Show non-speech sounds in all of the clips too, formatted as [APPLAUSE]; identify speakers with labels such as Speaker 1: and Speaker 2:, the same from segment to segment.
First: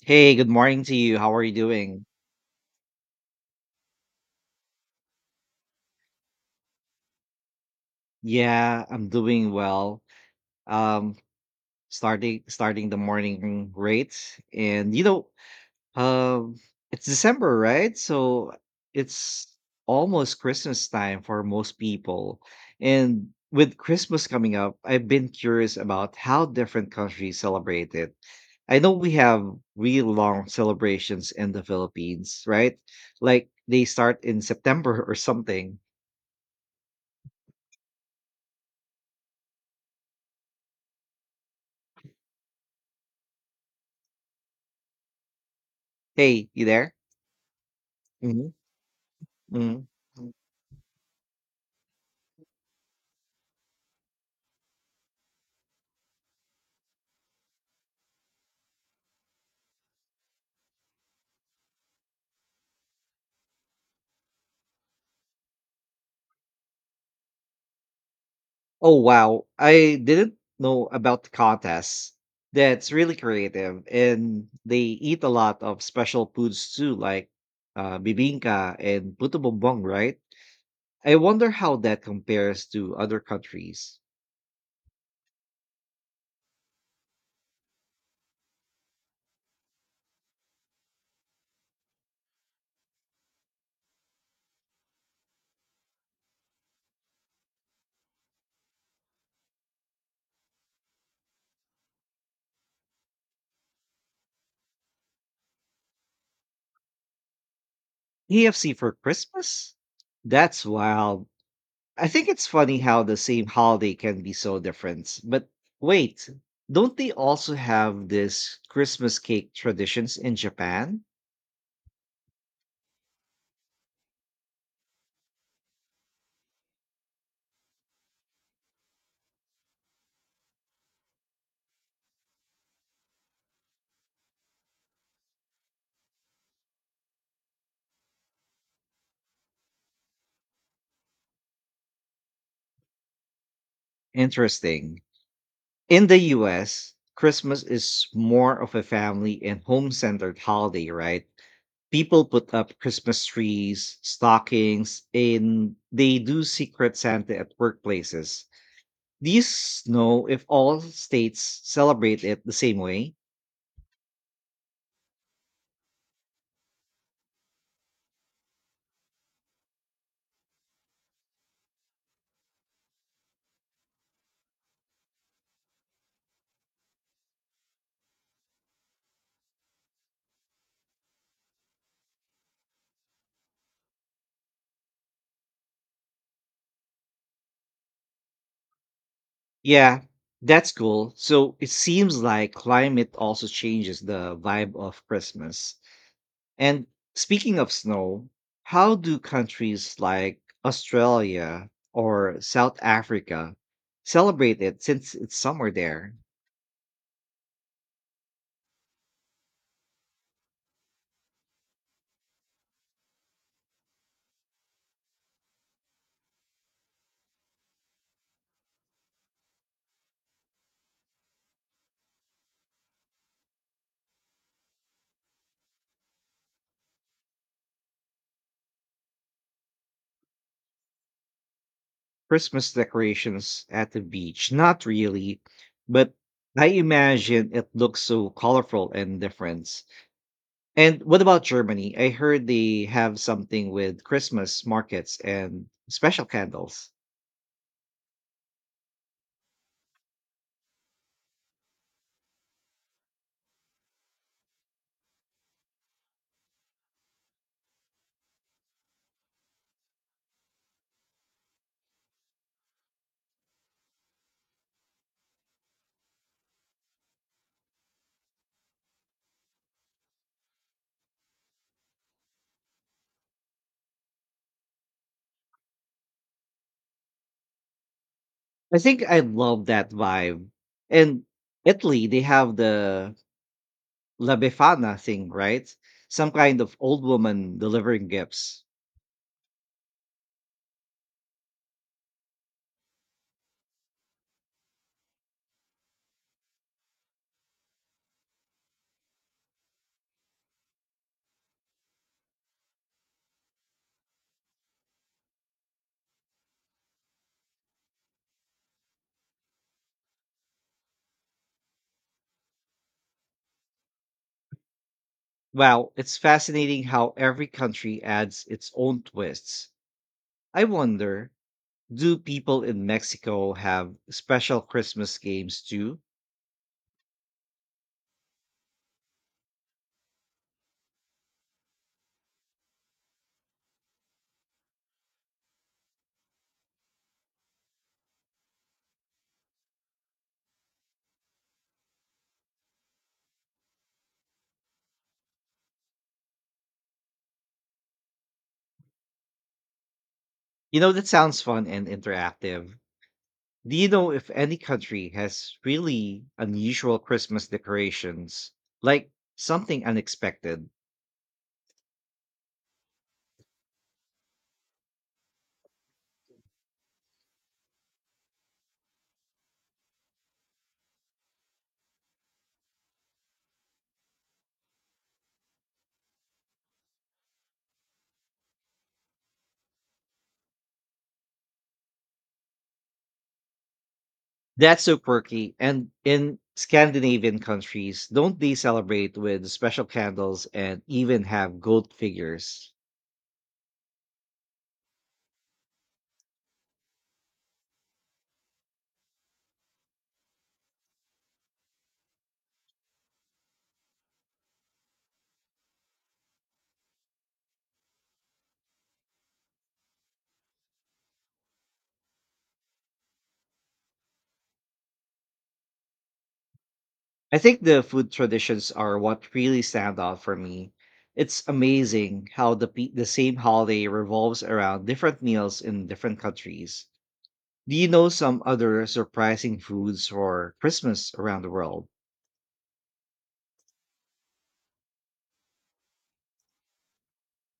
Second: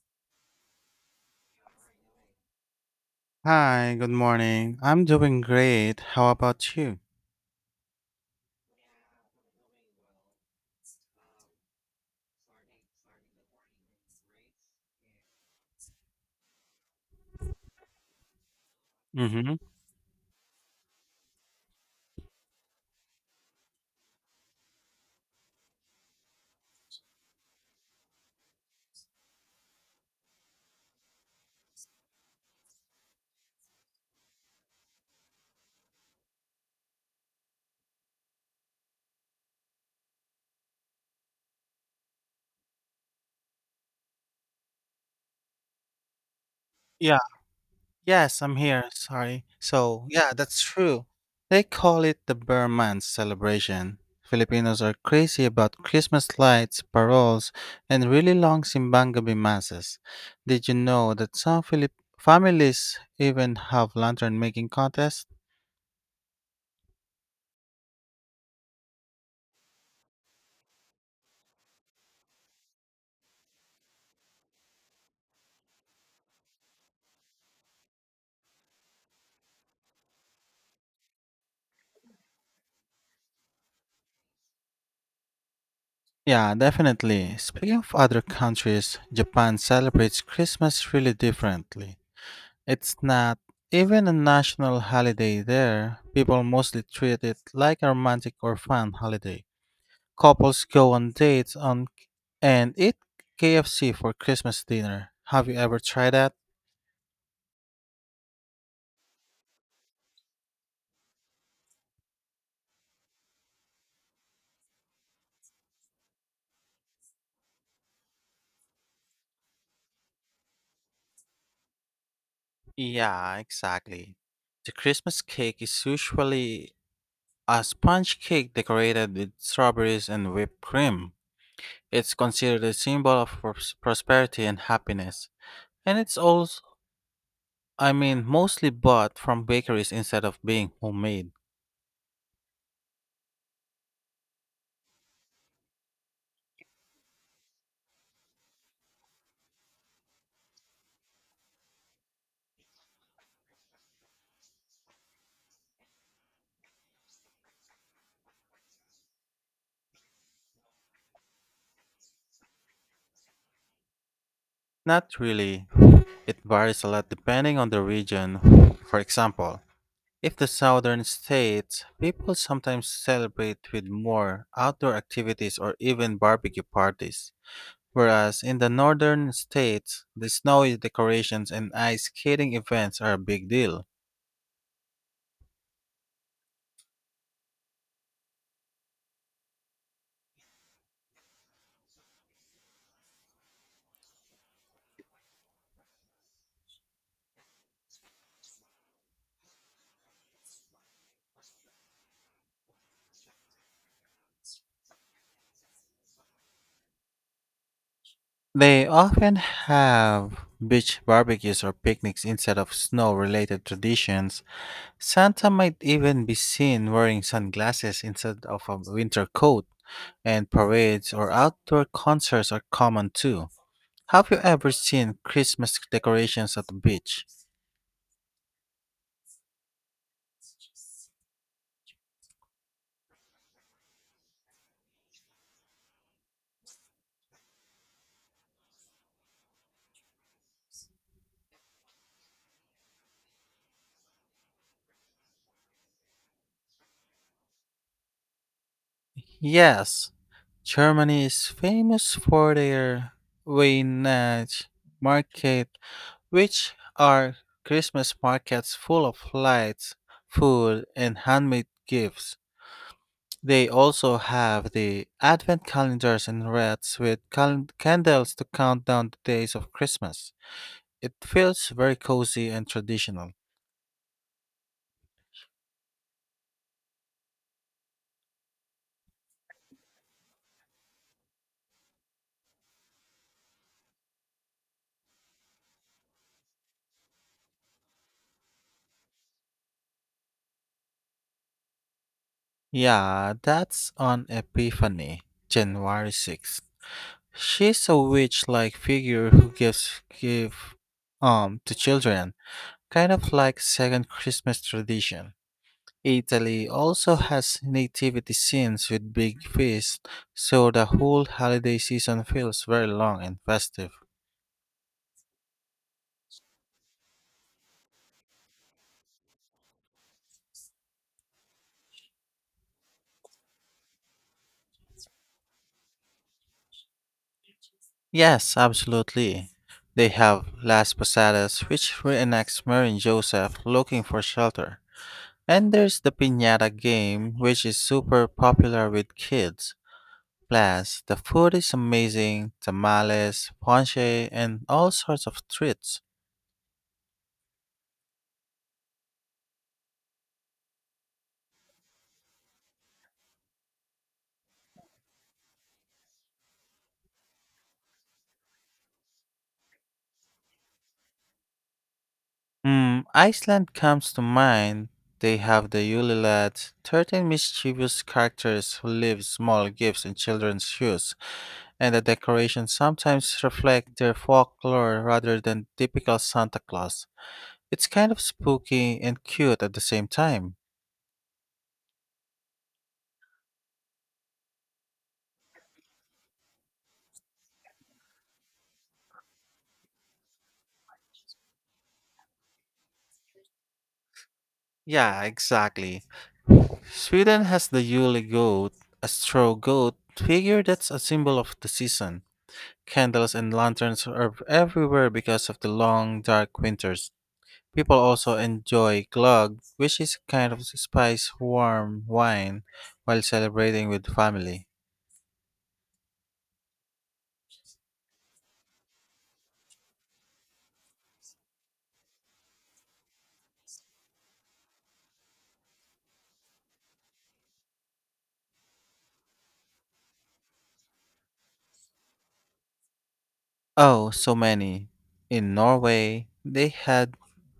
Speaker 1: Hey, good morning to you. How are you doing?
Speaker 2: Hi, good morning. I'm doing great. How about you?
Speaker 1: Yeah, I'm doing well. Um, starting the morning great, and you know, um, it's December, right? So it's
Speaker 2: Mm-hmm.
Speaker 1: almost Christmas time for most people, and with Christmas coming up, I've been curious about how different countries celebrate it. I know we have really long celebrations in the Philippines, right? Like they start in September or something. Hey, you there?
Speaker 2: Yeah, yes,
Speaker 1: Mhm,
Speaker 2: I'm here. Sorry.
Speaker 1: mhm.
Speaker 2: So, yeah, that's true. They call it the Burr Month celebration. Filipinos are crazy about Christmas lights, paroles, and really long simbang gabi masses. Did you know that some Filip families even have lantern making contests?
Speaker 1: Oh, wow. I didn't know about the contests. That's really creative. And they eat a lot of special foods too, like bibinka and puto bumbong, right? I wonder how that compares to other countries.
Speaker 2: Yeah, definitely. Speaking of other countries, Japan celebrates Christmas really differently. It's not even a national holiday there. People mostly treat it like a romantic or fun holiday. Couples go on dates on and eat KFC for Christmas dinner. Have you ever tried that?
Speaker 1: KFC for Christmas? That's wild. I think it's funny how the same holiday can be so different. But wait, don't they also have this Christmas cake traditions in Japan?
Speaker 2: Yeah, exactly. The Christmas cake is usually a sponge cake decorated with strawberries and whipped cream. It's considered a symbol of prosperity and happiness. And it's also, I mean, mostly bought from bakeries instead of being homemade.
Speaker 1: Interesting. In the US, Christmas is more of a family and home centered holiday, right? People put up Christmas trees, stockings, and they do secret Santa at workplaces. Do you know if all states celebrate it the same way?
Speaker 2: Not really. It varies a lot depending on the region. For example, if the southern states, people sometimes celebrate with more outdoor activities or even barbecue parties. Whereas in the northern states, the snowy decorations and ice skating events are a big deal.
Speaker 1: Yeah, that's cool. So it seems like climate also changes the vibe of Christmas. And speaking of snow, how do countries like Australia or South Africa celebrate it since it's summer there?
Speaker 2: They often have beach barbecues or picnics instead of snow related traditions. Santa might even be seen wearing sunglasses instead of a winter coat, and parades or outdoor concerts are common too. Have you ever seen Christmas decorations at the beach?
Speaker 1: Christmas decorations at the beach. Not really, but I imagine it looks so colorful and different. And what about Germany? I heard they have something with Christmas markets and special candles.
Speaker 2: Yes, Germany is famous for their Weihnacht market, which are Christmas markets full of lights, food, and handmade gifts. They also have the advent calendars and wreaths with candles to count down the days of Christmas. It feels very cozy and traditional.
Speaker 1: I think I love that vibe. And Italy, they have the La Befana thing, right? Some kind of old woman delivering gifts.
Speaker 2: Yeah, that's on Epiphany, January 6th. She's a witch-like figure who gives gift to children, kind of like second Christmas tradition. Italy also has nativity scenes with big feasts, so the whole holiday season feels very long and festive.
Speaker 1: Wow, it's fascinating how every country adds its own twists. I wonder, do people in Mexico have special Christmas games too?
Speaker 2: Yes, absolutely. They have Las Posadas, which reenacts Mary and Joseph looking for shelter. And there's the piñata game, which is super popular with kids. Plus, the food is amazing tamales, ponche, and all sorts of treats.
Speaker 1: You know, that sounds fun and interactive. Do you know if any country has really unusual Christmas decorations? Like something unexpected?
Speaker 2: Hmm, Iceland comes to mind. They have the Yule Lad, 13 mischievous characters who leave small gifts in children's shoes, and the decorations sometimes reflect their folklore rather than typical Santa Claus. It's kind of spooky and cute at the same time.
Speaker 1: That's so quirky. And in Scandinavian countries, don't they celebrate with special candles and even have goat figures?
Speaker 2: Yeah, exactly. Sweden has the Yule goat, a straw goat figure that's a symbol of the season. Candles and lanterns are everywhere because of the long, dark winters. People also enjoy glögg, which is a kind of spiced warm wine, while celebrating with family.
Speaker 1: I think the food traditions are what really stand out for me. It's amazing how the same holiday revolves around different meals in different countries. Do you know some other surprising foods for Christmas around the world?
Speaker 2: Oh, so many. In Norway, they had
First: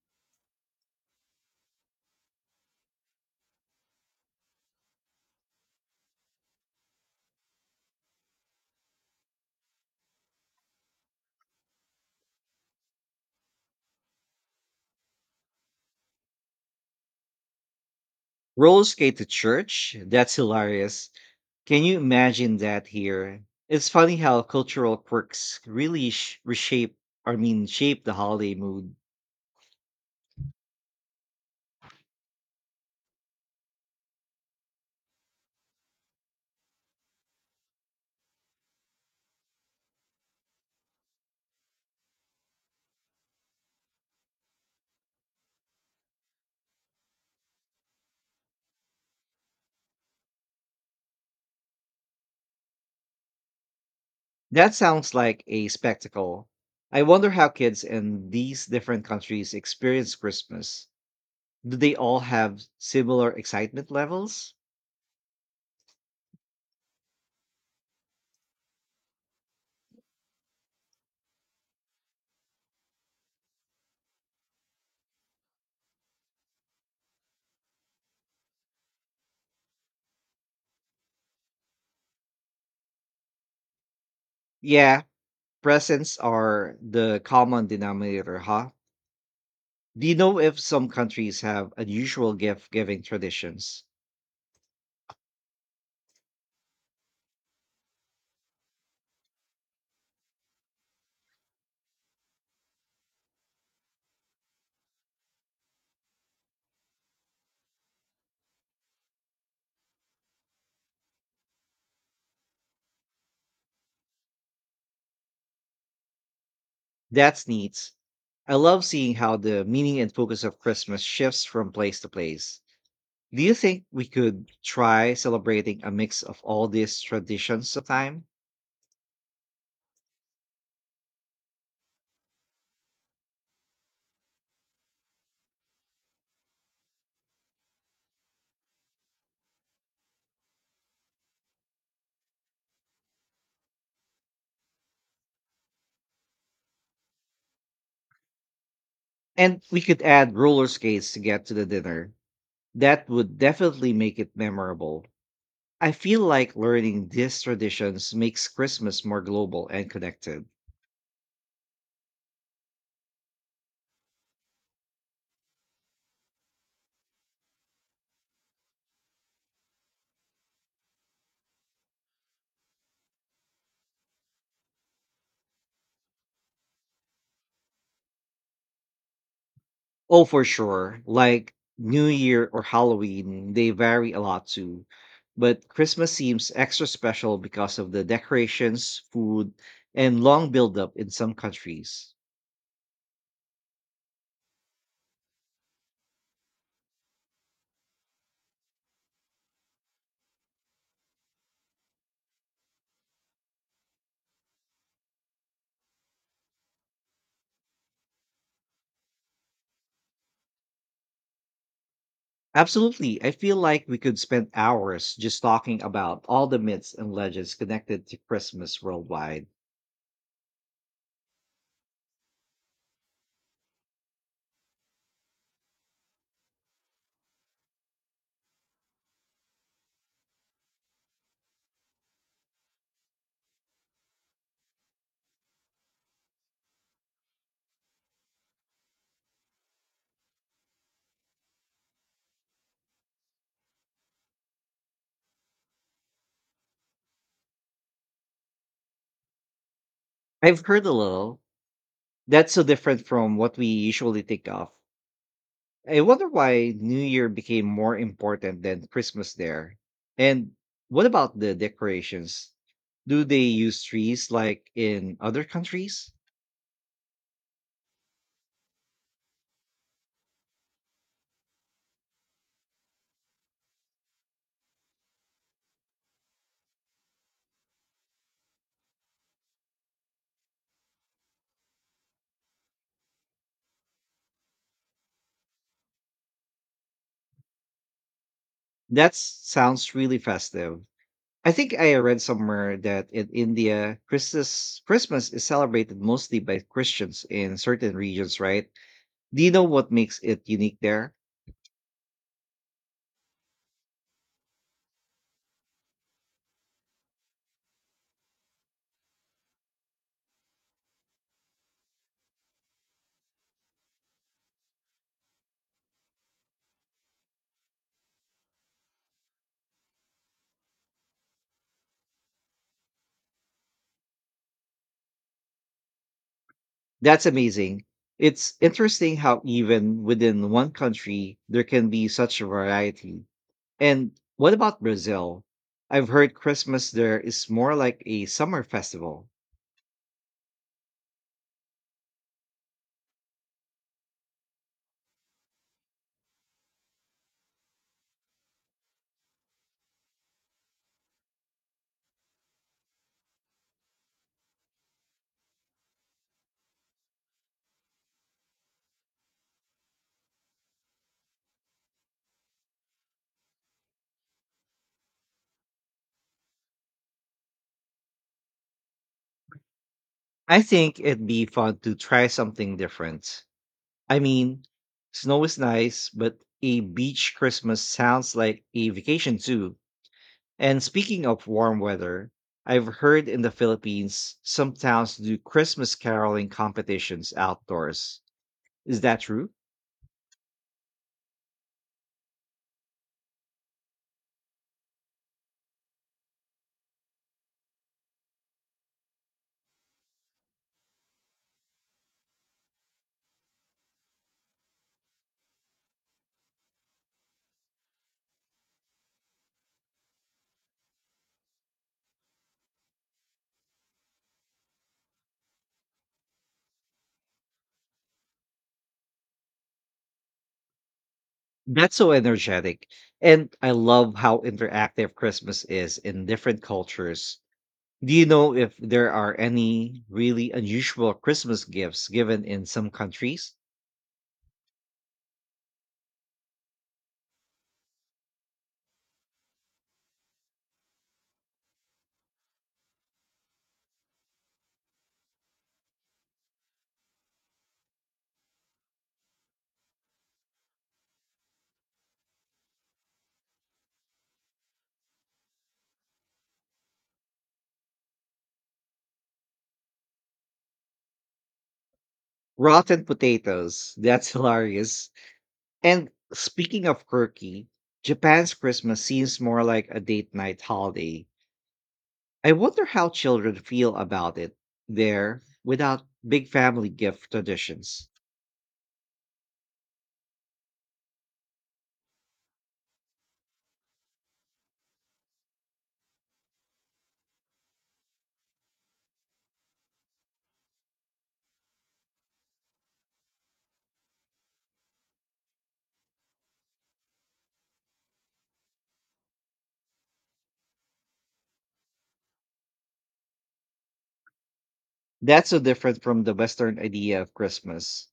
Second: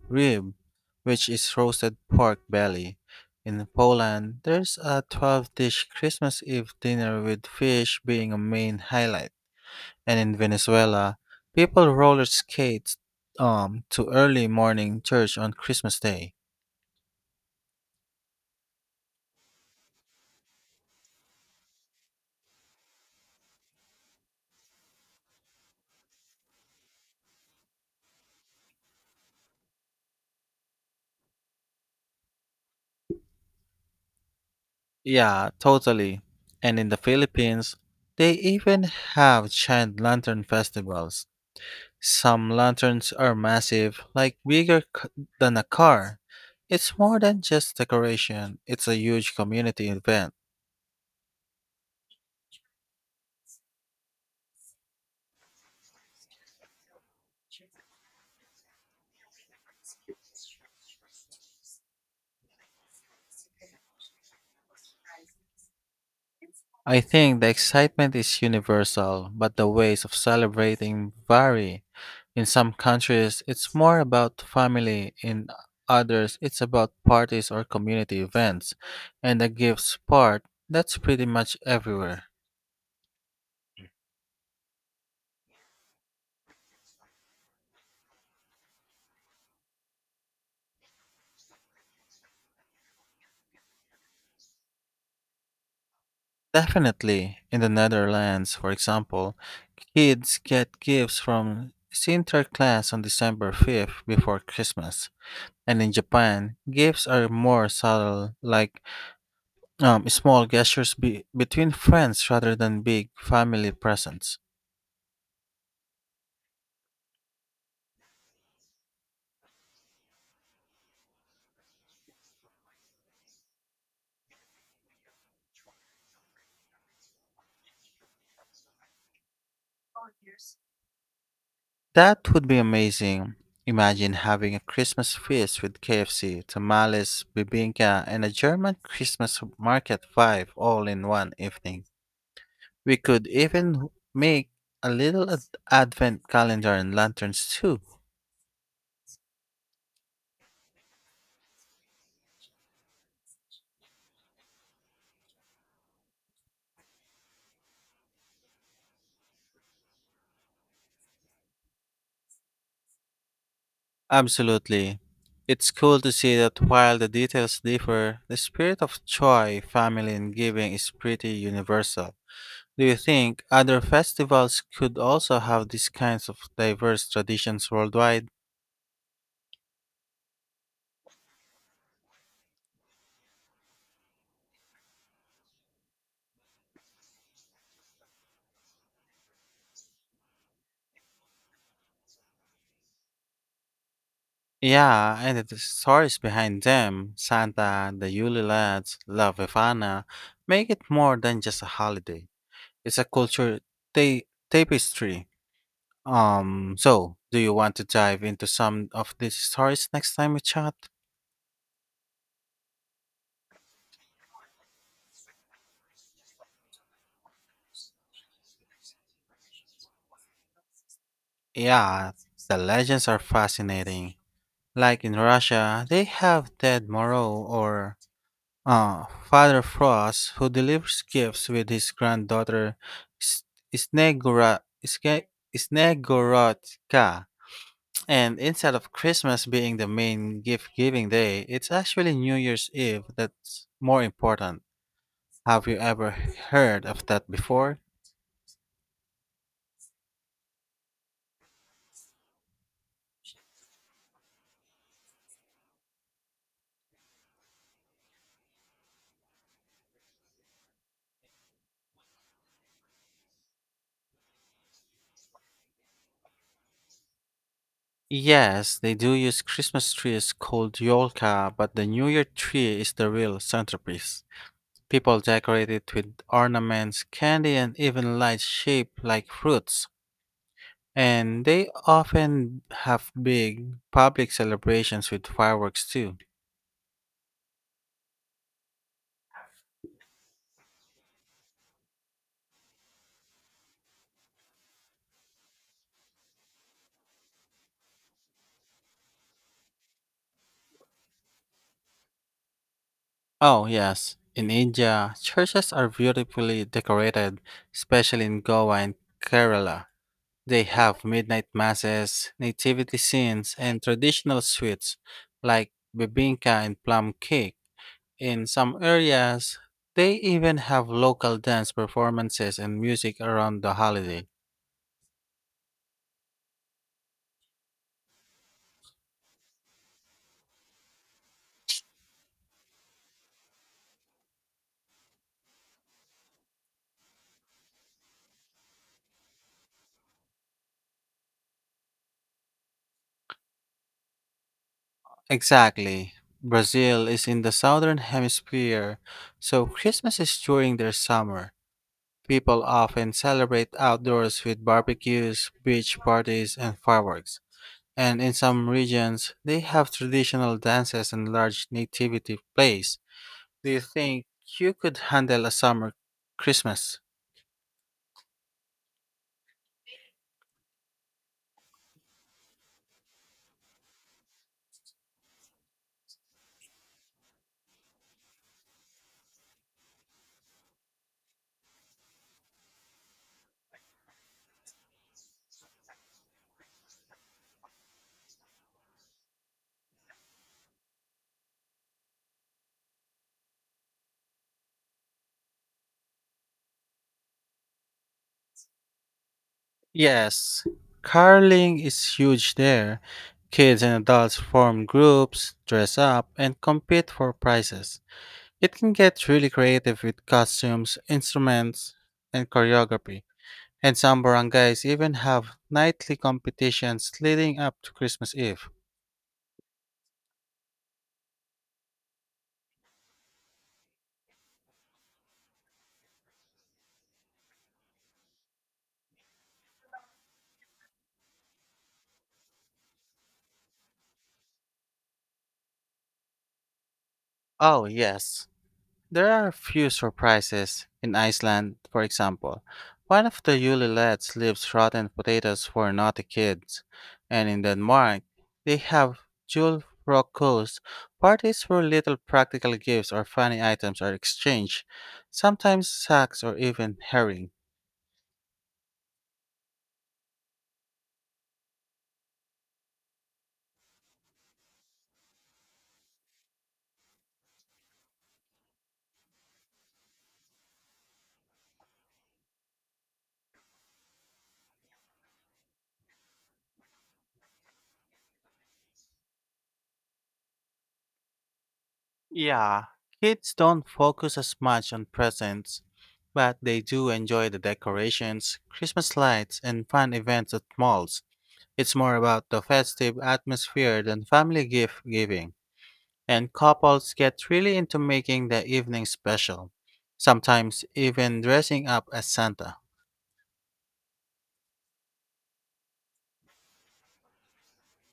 Speaker 2: rib, which is roasted pork belly. In Poland, there's a 12 dish Christmas Eve dinner with fish being a main highlight. And in Venezuela, people roller skate to early morning church on Christmas Day.
Speaker 1: Rolls skate to church? That's hilarious. Can you imagine that here? It's funny how cultural quirks really reshape, or mean, shape the holiday mood.
Speaker 2: Yeah, totally. And in the Philippines, they even have giant lantern festivals. Some lanterns are massive, like bigger than a car. It's more than just decoration, it's a huge community event.
Speaker 1: That sounds like a spectacle. I wonder how kids in these different countries experience Christmas. Do they all have similar excitement levels?
Speaker 2: I think the excitement is universal, but the ways of celebrating vary. In some countries, it's more about family, in others, it's about parties or community events. And the gifts part, that's pretty much everywhere.
Speaker 1: Yeah, presents are the common denominator, huh? Do you know if some countries have unusual gift giving traditions?
Speaker 2: Definitely, in the Netherlands, for example, kids get gifts from Sinterklaas on December 5th before Christmas. And in Japan, gifts are more subtle, like small gestures between friends rather than big family presents.
Speaker 1: That's neat. I love seeing how the meaning and focus of Christmas shifts from place to place. Do you think we could try celebrating a mix of all these traditions sometime?
Speaker 2: That would be amazing. Imagine having a Christmas feast with KFC, tamales, bibinka, and a German Christmas market vibe all in one evening. We could even make a little advent calendar and lanterns too.
Speaker 1: And we could add roller skates to get to the dinner. That would definitely make it memorable. I feel like learning these traditions makes Christmas more global and connected.
Speaker 2: Absolutely. It's cool to see that while the details differ, the spirit of joy, family, and giving is pretty universal. Do you think other festivals could also have these kinds of diverse traditions worldwide?
Speaker 1: Oh, for sure. Like New Year or Halloween, they vary a lot too. But Christmas seems extra special because of the decorations, food, and long buildup in some countries.
Speaker 2: Yeah, and the stories behind them, Santa, the Yule Lads, La Befana, make it more than just a holiday. It's a culture tapestry. So, do you want to dive into some of these stories next time we chat?
Speaker 1: Absolutely. I feel like we could spend hours just talking about all the myths and legends connected to Christmas worldwide.
Speaker 2: Yeah, the legends are fascinating. Like in Russia, they have Ted Moreau, or Father Frost, who delivers gifts with his granddaughter S- Snegora, Ske- Snegorodka. And instead of Christmas being the main gift giving day, it's actually New Year's Eve that's more important. Have you ever heard of that before?
Speaker 1: I've heard a little. That's so different from what we usually think of. I wonder why New Year became more important than Christmas there. And what about the decorations? Do they use trees like in other countries?
Speaker 2: Yes, they do use Christmas trees called Yolka, but the New Year tree is the real centerpiece. People decorate it with ornaments, candy, and even lights shaped like fruits. And they often have big public celebrations with fireworks too.
Speaker 1: That sounds really festive. I think I read somewhere that in India, Christmas is celebrated mostly by Christians in certain regions, right? Do you know what makes it unique there?
Speaker 2: Oh, yes. In India, churches are beautifully decorated, especially in Goa and Kerala. They have midnight masses, nativity scenes, and traditional sweets like bibinka and plum cake. In some areas, they even have local dance performances and music around the holiday.
Speaker 1: That's amazing. It's interesting how even within one country there can be such a variety. And what about Brazil? I've heard Christmas there is more like a summer festival.
Speaker 2: Exactly. Brazil is in the southern hemisphere, so Christmas is during their summer. People often celebrate outdoors with barbecues, beach parties, and fireworks. And in some regions, they have traditional dances and large nativity plays. Do you think you could handle a summer Christmas?
Speaker 1: I think it'd be fun to try something different. I mean, snow is nice, but a beach Christmas sounds like a vacation too. And speaking of warm weather, I've heard in the Philippines some towns do Christmas caroling competitions outdoors. Is that true?
Speaker 2: Yes. Caroling is huge there. Kids and adults form groups, dress up, and compete for prizes. It can get really creative with costumes, instruments, and choreography. And some barangays even have nightly competitions leading up to Christmas Eve.
Speaker 1: That's so energetic. And I love how interactive Christmas is in different cultures. Do you know if there are any really unusual Christmas gifts given in some countries?
Speaker 2: Oh, yes. There are a few surprises. In Iceland, for example, one of the Yule lads leaves rotten potatoes for naughty kids. And in Denmark, they have Jule Rokos, parties where little practical gifts or funny items are exchanged, sometimes sacks or even herring.
Speaker 1: Rotten potatoes. [LAUGHS] That's hilarious. And speaking of quirky, Japan's Christmas seems more like a date night holiday. I wonder how children feel about it there without big family gift traditions.
Speaker 2: Yeah, kids don't focus as much on presents, but they do enjoy the decorations, Christmas lights, and fun events at malls. It's more about the festive atmosphere than family gift giving, and couples get really into making the evening special, sometimes even dressing up as Santa.
Speaker 1: That's so different from the Western idea of Christmas.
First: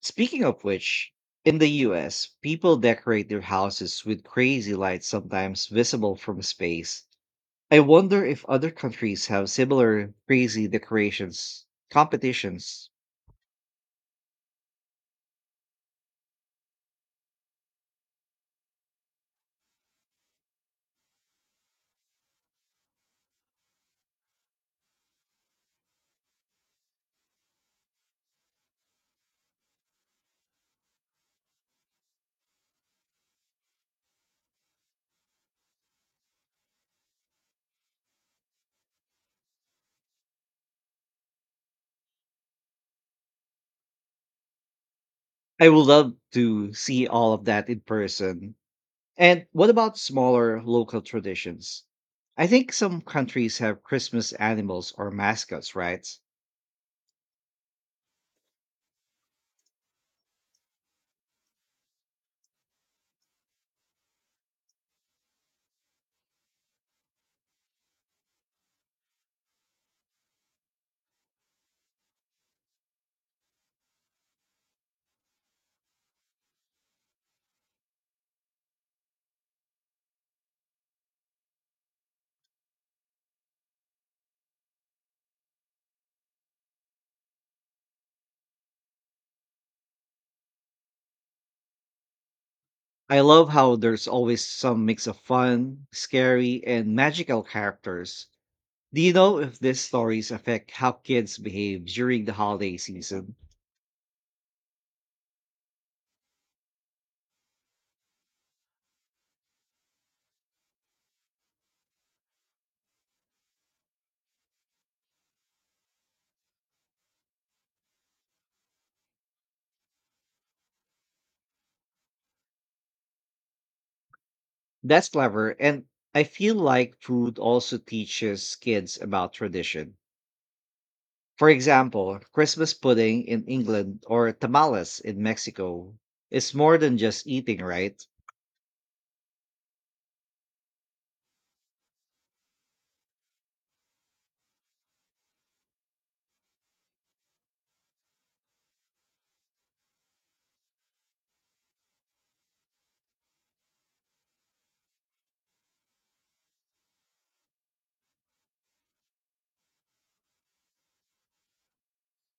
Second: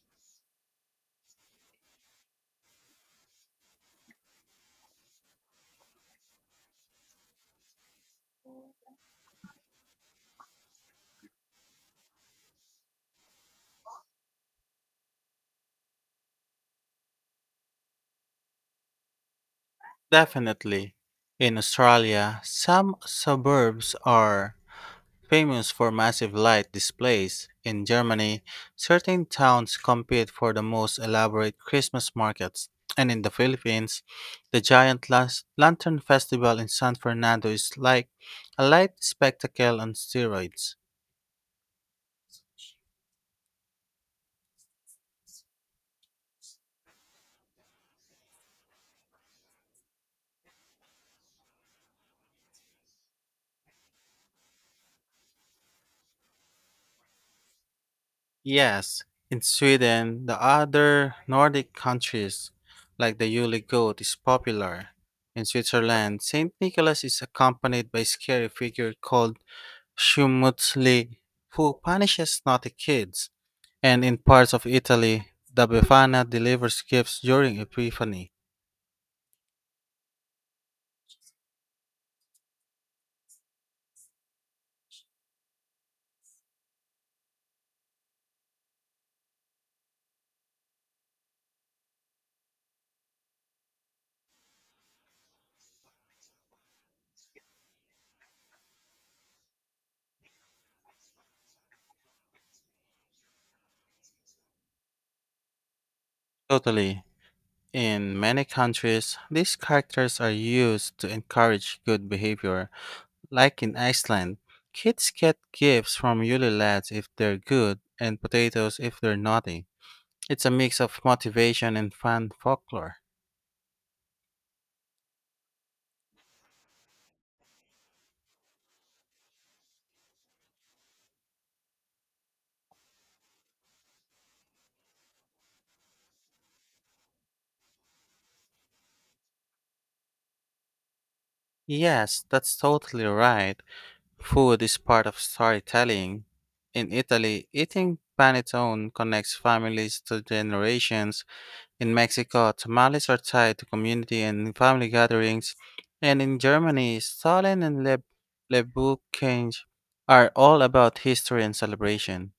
Speaker 1: Speaking of which, in the US, people decorate their houses with crazy lights sometimes visible from space. I wonder if other countries have similar crazy decorations competitions.
Speaker 2: Definitely. In Australia, some suburbs are famous for massive light displays. In Germany, certain towns compete for the most elaborate Christmas markets. And in the Philippines, the giant lantern festival in San Fernando is like a light spectacle on steroids.
Speaker 1: I would love to see all of that in person. And what about smaller local traditions? I think some countries have Christmas animals or mascots, right?
Speaker 2: Yes, in Sweden, the other Nordic countries, like the Yule goat, is popular. In Switzerland, St. Nicholas is accompanied by a scary figure called Schmutzli, who punishes naughty kids, and in parts of Italy, the Befana delivers gifts during Epiphany.
Speaker 1: I love how there's always some mix of fun, scary, and magical characters. Do you know if these stories affect how kids behave during the holiday season?
Speaker 2: Totally. In many countries, these characters are used to encourage good behavior. Like in Iceland, kids get gifts from Yule lads if they're good and potatoes if they're naughty. It's a mix of motivation and fan folklore.
Speaker 1: That's clever. And I feel like food also teaches kids about tradition. For example, Christmas pudding in England or tamales in Mexico is more than just eating, right?
Speaker 2: Yes, that's totally right. Food is part of storytelling. In Italy, eating panettone connects families to generations. In Mexico, tamales are tied to community and family gatherings. And in Germany, Stollen and Le Leibkuchen are all about history and celebration.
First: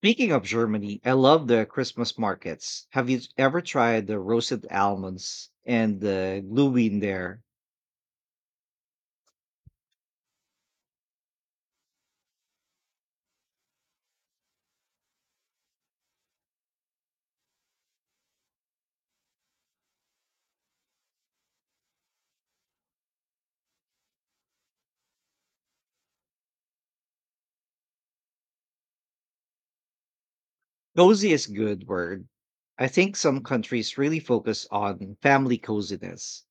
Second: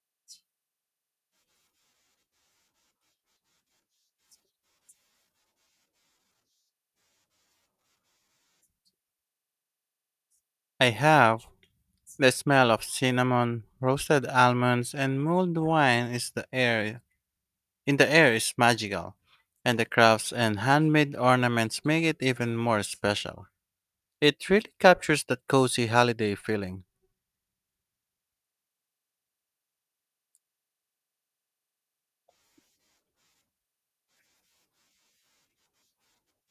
Speaker 1: Speaking of Germany, I love the Christmas markets. Have you ever tried the roasted almonds and the glühwein there?
Speaker 2: I have, the smell of cinnamon, roasted almonds, and mulled wine is the air. In the air is magical, and the crafts and handmade ornaments make it even more special. It really captures that cozy holiday feeling.
Speaker 1: Cozy is good word. I think some countries really focus on family coziness,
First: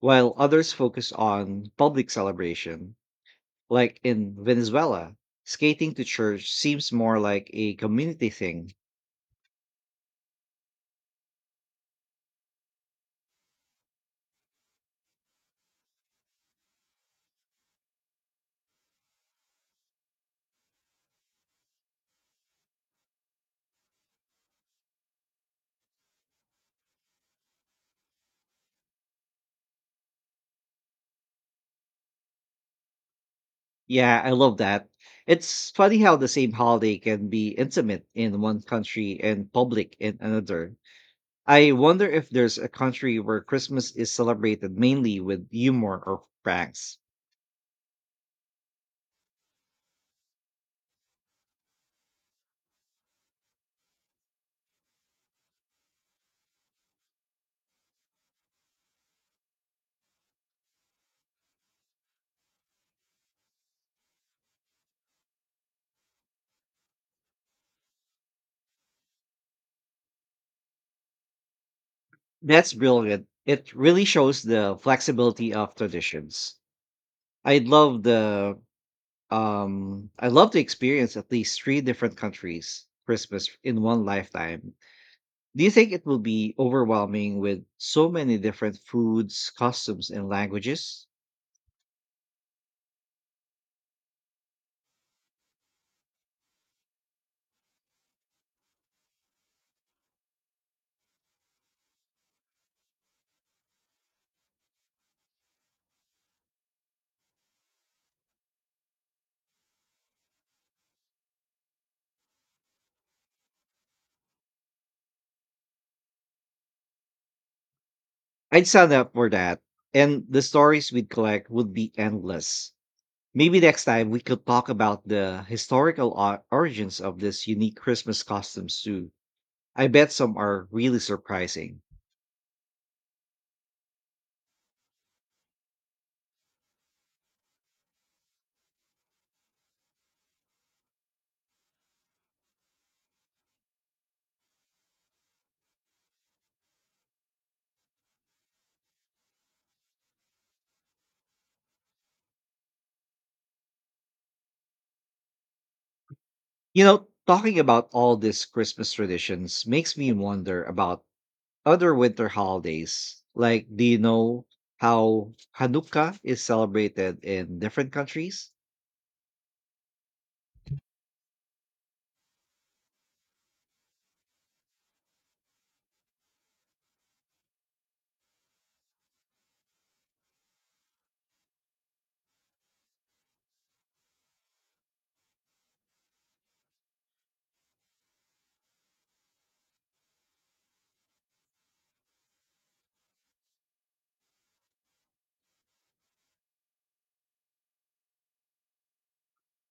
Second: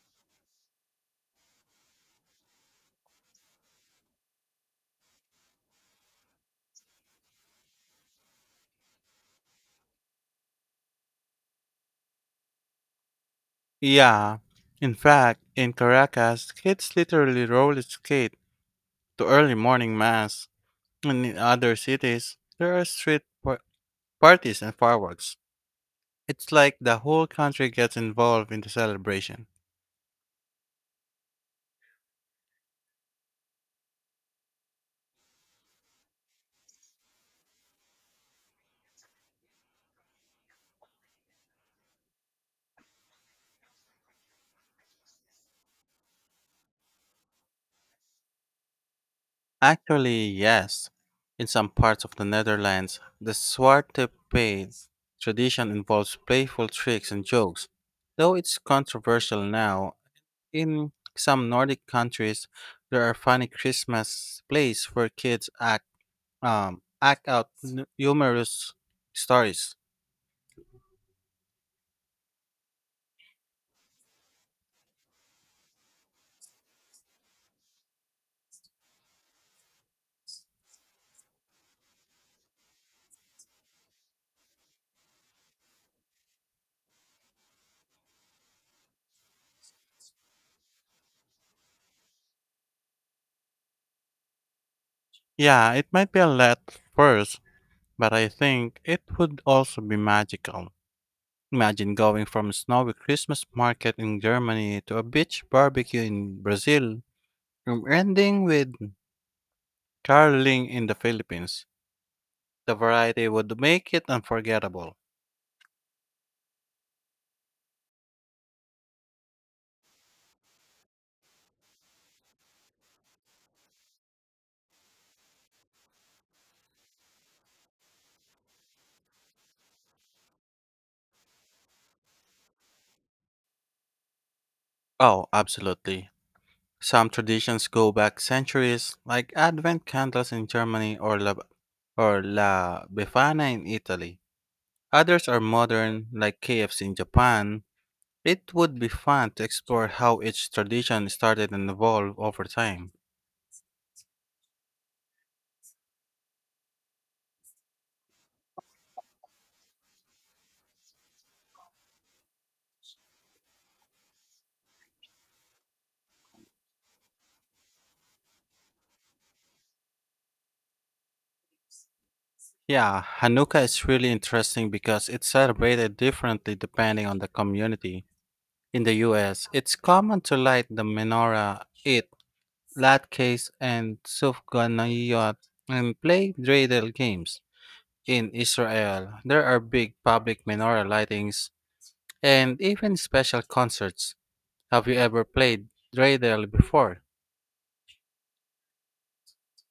Speaker 1: while others focus on public celebration. Like in Venezuela, skating to church seems more like a community thing.
Speaker 2: Yeah. In fact, in Caracas, kids literally roller skate to early morning mass, and in other cities, there are street parties and fireworks. It's like the whole country gets involved in the celebration.
Speaker 1: Yeah, I love that. It's funny how the same holiday can be intimate in one country and public in another. I wonder if there's a country where Christmas is celebrated mainly with humor or pranks.
Speaker 2: Actually, yes. In some parts of the Netherlands, the Zwarte Piet tradition involves playful tricks and jokes, though it's controversial now. In some Nordic countries, there are funny Christmas plays where kids act out humorous stories.
Speaker 1: That's brilliant. It really shows the flexibility of traditions. I'd love the I love to experience at least three different countries Christmas in one lifetime. Do you think it will be overwhelming with so many different foods, customs, and languages?
Speaker 2: Yeah, it might be a lot first, but I think it would also be magical. Imagine going from a snowy Christmas market in Germany to a beach barbecue in Brazil, and ending with caroling in the Philippines. The variety would make it unforgettable.
Speaker 1: I'd sign up for that. And the stories we'd collect would be endless. Maybe next time we could talk about the historical origins of this unique Christmas costumes too. I bet some are really surprising.
Speaker 2: Oh, absolutely. Some traditions go back centuries, like Advent candles in Germany, or La Befana in Italy. Others are modern, like KFC in Japan. It would be fun to explore how each tradition started and evolved over time.
Speaker 1: You know, talking about all these Christmas traditions makes me wonder about other winter holidays. Like, do you know how Hanukkah is celebrated in different countries?
Speaker 2: Yeah, Hanukkah is really interesting because it's celebrated differently depending on the community. In the US, it's common to light the menorah, eat latkes and sufganiyot, and play dreidel games. In Israel, there are big public menorah lightings and even special concerts. Have you ever played dreidel before?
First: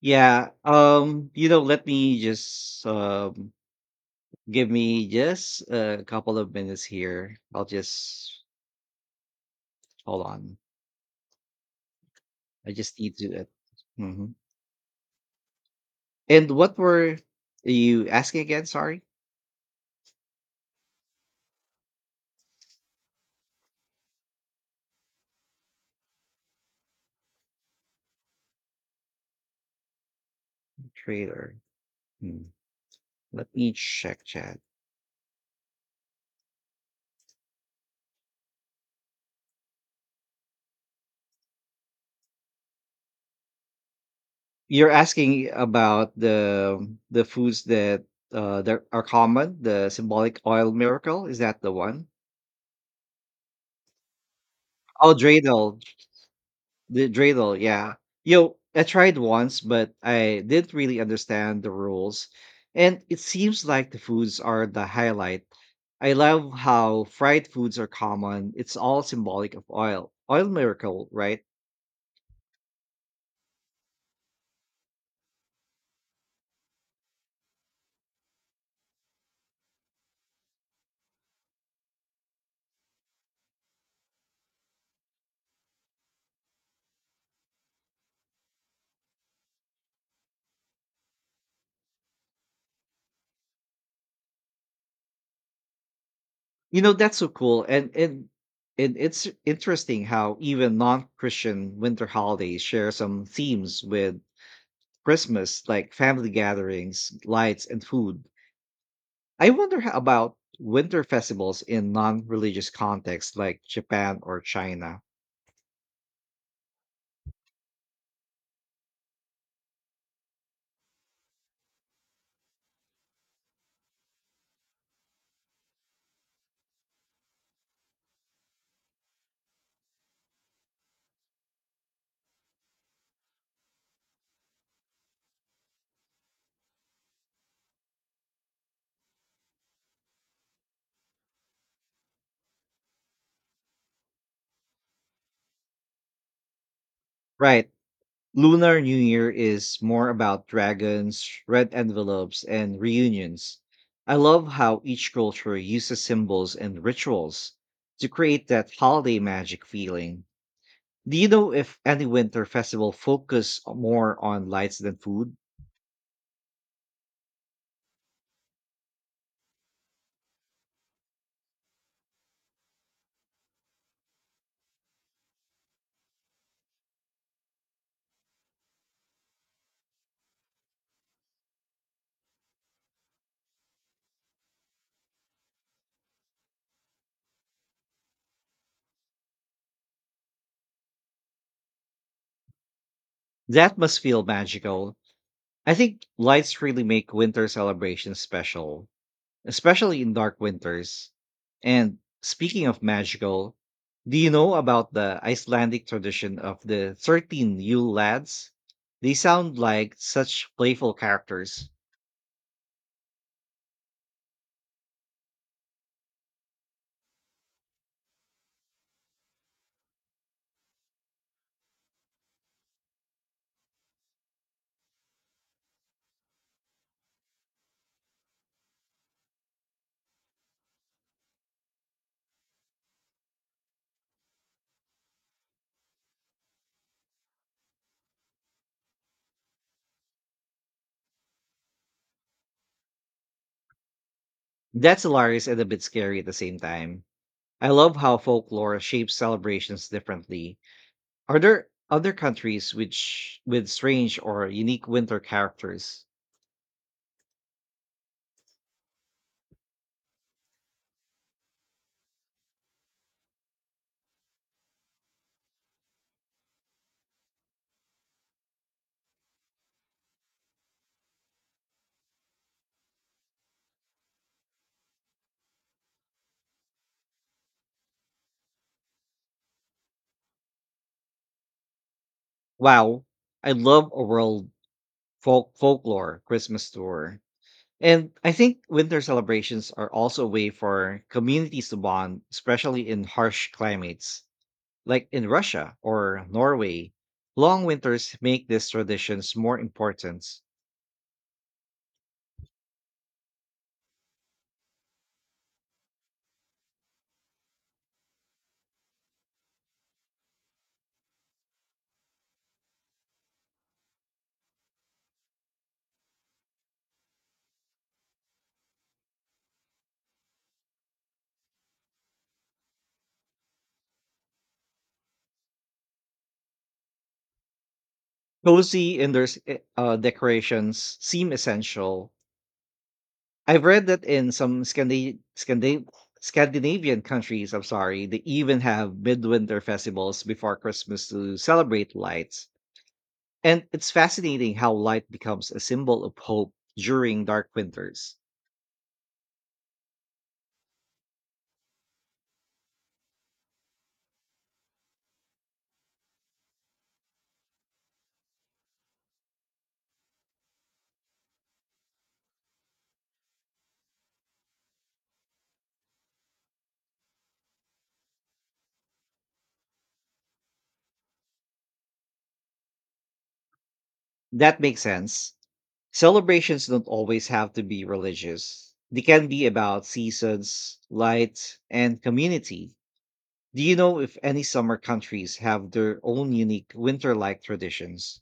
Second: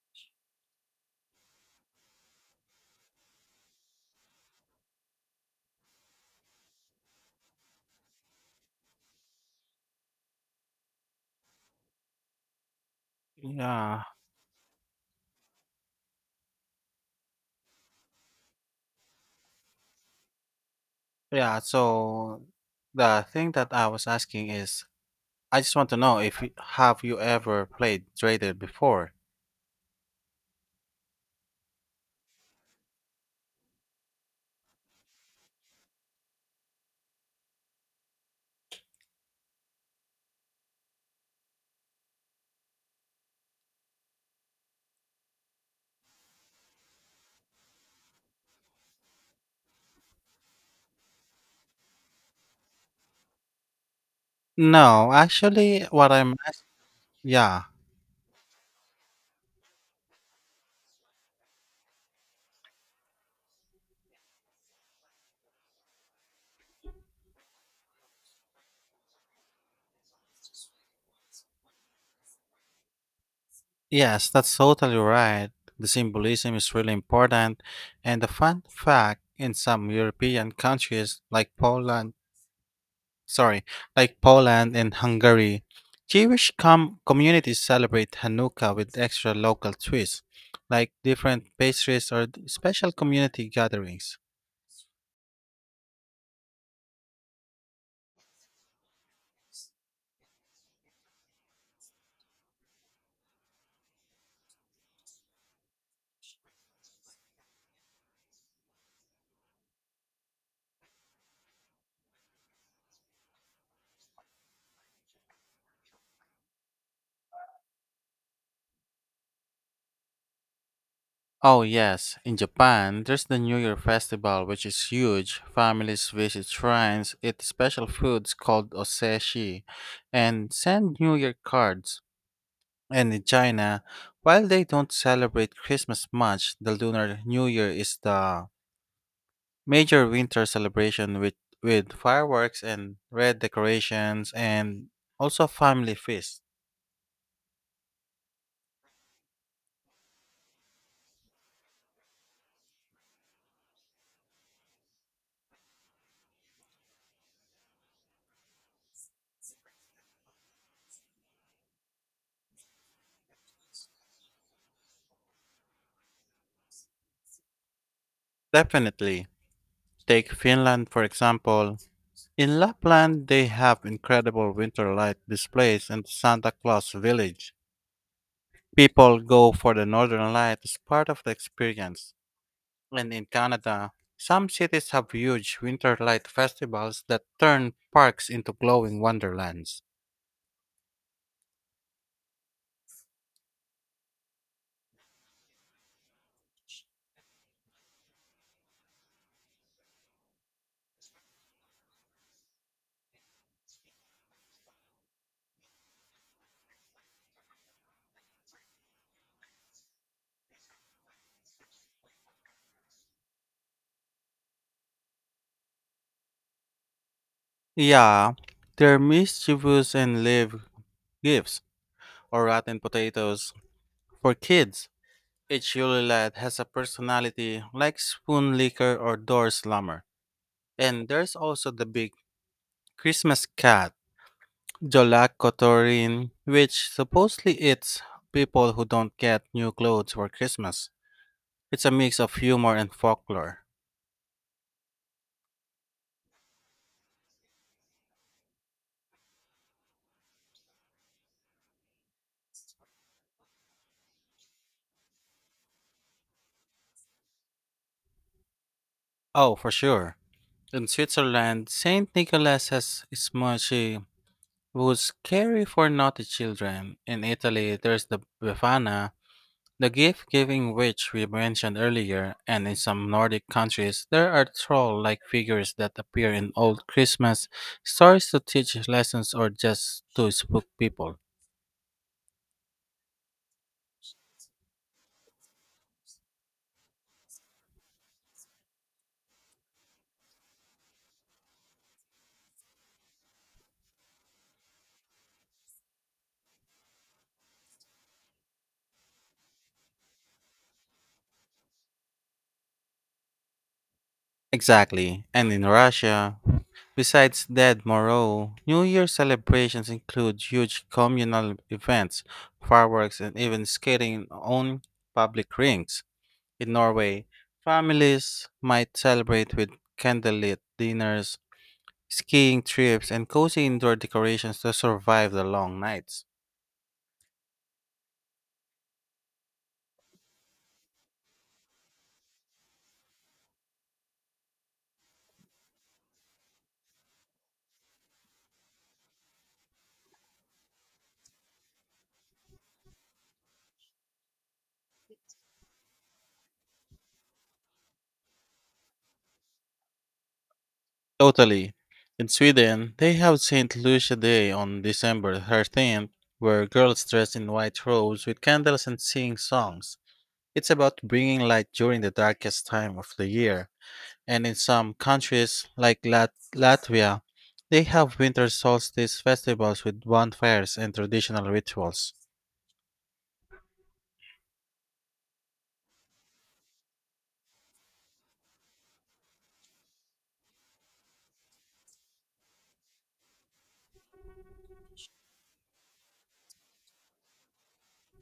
Speaker 1: Yeah, you know, let me just give me just a couple of minutes here. I'll just hold on. I just need to.
Speaker 2: Yeah,
Speaker 1: Mhm. And what were you asking again? Sorry,
Speaker 2: yeah. So the thing that I was asking is, I just want to know, if you- have you ever played dreidel before?
Speaker 1: trailer. Hmm. Let me check chat. You're asking about the foods that that are common, the symbolic oil miracle. Is that the one?
Speaker 2: No,
Speaker 1: Oh, dreidel,
Speaker 2: actually,
Speaker 1: the dreidel.
Speaker 2: yeah,
Speaker 1: Yeah, yo, I tried once, but I didn't really understand the rules, and it seems like the foods are the highlight. I love how fried foods are common. It's all symbolic of oil, oil miracle, right?
Speaker 2: yes, that's totally right. The symbolism is really important, and the fun fact in some European countries like sorry, like Poland and Hungary, Jewish communities celebrate Hanukkah with extra local twists, like different pastries or special community gatherings.
Speaker 1: You know, that's so cool. And it's interesting how even non-Christian winter holidays share some themes with Christmas, like family gatherings, lights, and food. I wonder how about winter festivals in non-religious contexts like Japan or China.
Speaker 2: Oh, yes, in Japan, there's the New Year festival, which is huge. Families visit shrines, eat special foods called oseshi, and send New Year cards. And in China, while they don't celebrate Christmas much, the Lunar New Year is the major winter celebration, with fireworks and red decorations and also family feast.
Speaker 1: Right. Lunar New Year is more about dragons, red envelopes, and reunions. I love how each culture uses symbols and rituals to create that holiday magic feeling. Do you know if any winter festival focus more on lights than food?
Speaker 2: Definitely. Take Finland for example. In Lapland, they have incredible winter light displays and Santa Claus village. People go for the northern light as part of the experience. And in Canada, some cities have huge winter light festivals that turn parks into glowing wonderlands.
Speaker 1: That must feel magical. I think lights really make winter celebrations special, especially in dark winters. And speaking of magical, do you know about the Icelandic tradition of the 13 Yule lads? They sound like such playful characters.
Speaker 2: Yeah, they're mischievous and live gifts, or rotten potatoes. For kids, each Yule lad has a personality like Spoon Licker or Door Slammer. And there's also the big Christmas cat, Jolak Kotorin, which supposedly eats people who don't get new clothes for Christmas. It's a mix of humor and folklore.
Speaker 1: That's hilarious and a bit scary at the same time. I love how folklore shapes celebrations differently. Are there other countries which with strange or unique winter characters?
Speaker 2: Oh, for sure. In Switzerland, Saint Nicholas has Smochi, who's scary for naughty children. In Italy, there's the Befana, the gift giving, which we mentioned earlier, and in some Nordic countries, there are troll like figures that appear in old Christmas stories to teach lessons or just to spook people.
Speaker 1: Wow, I love a world folklore Christmas tour. And I think winter celebrations are also a way for communities to bond, especially in harsh climates. Like in Russia or Norway, long winters make these traditions more important.
Speaker 2: Exactly. And in Russia, besides Dead Moro, New Year celebrations include huge communal events, fireworks, and even skating on public rings. In Norway, families might celebrate with candlelit dinners, skiing trips, and cozy indoor decorations to survive the long nights.
Speaker 1: Cozy indoor decorations seem essential. I've read that in some Scandinavian countries, I'm sorry, they even have midwinter festivals before Christmas to celebrate lights. And it's fascinating how light becomes a symbol of hope during dark winters.
Speaker 2: Totally. In Sweden, they have St. Lucia Day on December 13th, where girls dress in white robes with candles and sing songs. It's about bringing light during the darkest time of the year. And in some countries, like Latvia, they have winter solstice festivals with bonfires and traditional rituals.
Speaker 1: That makes sense. Celebrations don't always have to be religious, they can be about seasons, light, and community. Do you know if any summer countries have their own unique winter like traditions?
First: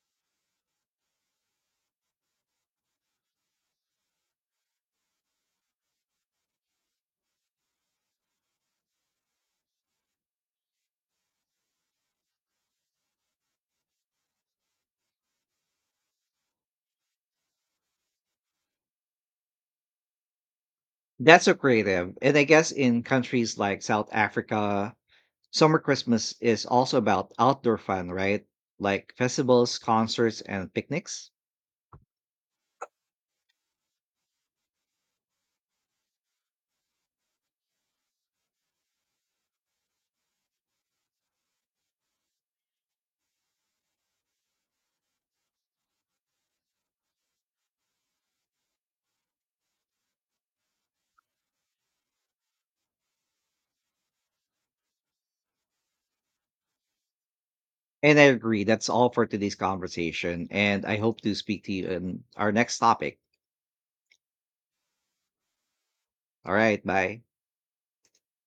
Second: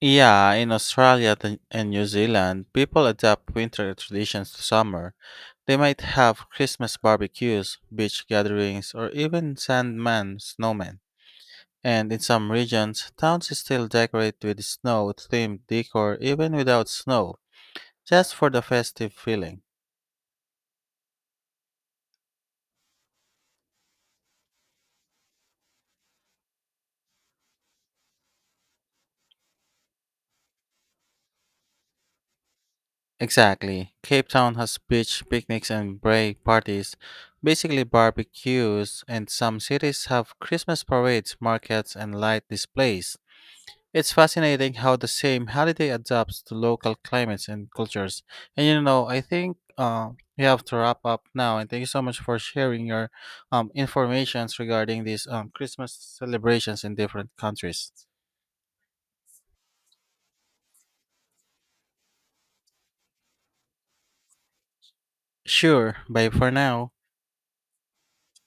Speaker 2: Yeah, in Australia and New Zealand, people adapt winter traditions to summer. They might have Christmas barbecues, beach gatherings, or even sandman snowmen. And in some regions, towns still decorate with snow-themed decor even without snow, just for the festive feeling.
Speaker 1: That's so creative. And I guess in countries like South Africa, summer Christmas is also about outdoor fun, right? Like festivals, concerts, and picnics.
Speaker 2: Exactly. Cape Town has beach picnics and break parties, basically barbecues, and some cities have Christmas parades, markets, and light displays. It's fascinating how the same holiday adapts to local climates and cultures. And I think we have to wrap up now. And thank you so much for sharing your informations regarding these Christmas celebrations in different countries.
Speaker 1: And I agree. That's all for today's conversation. And I hope to speak to you in our next topic.
Speaker 2: Sure. Bye for
Speaker 1: All right.
Speaker 2: now.
Speaker 1: Bye.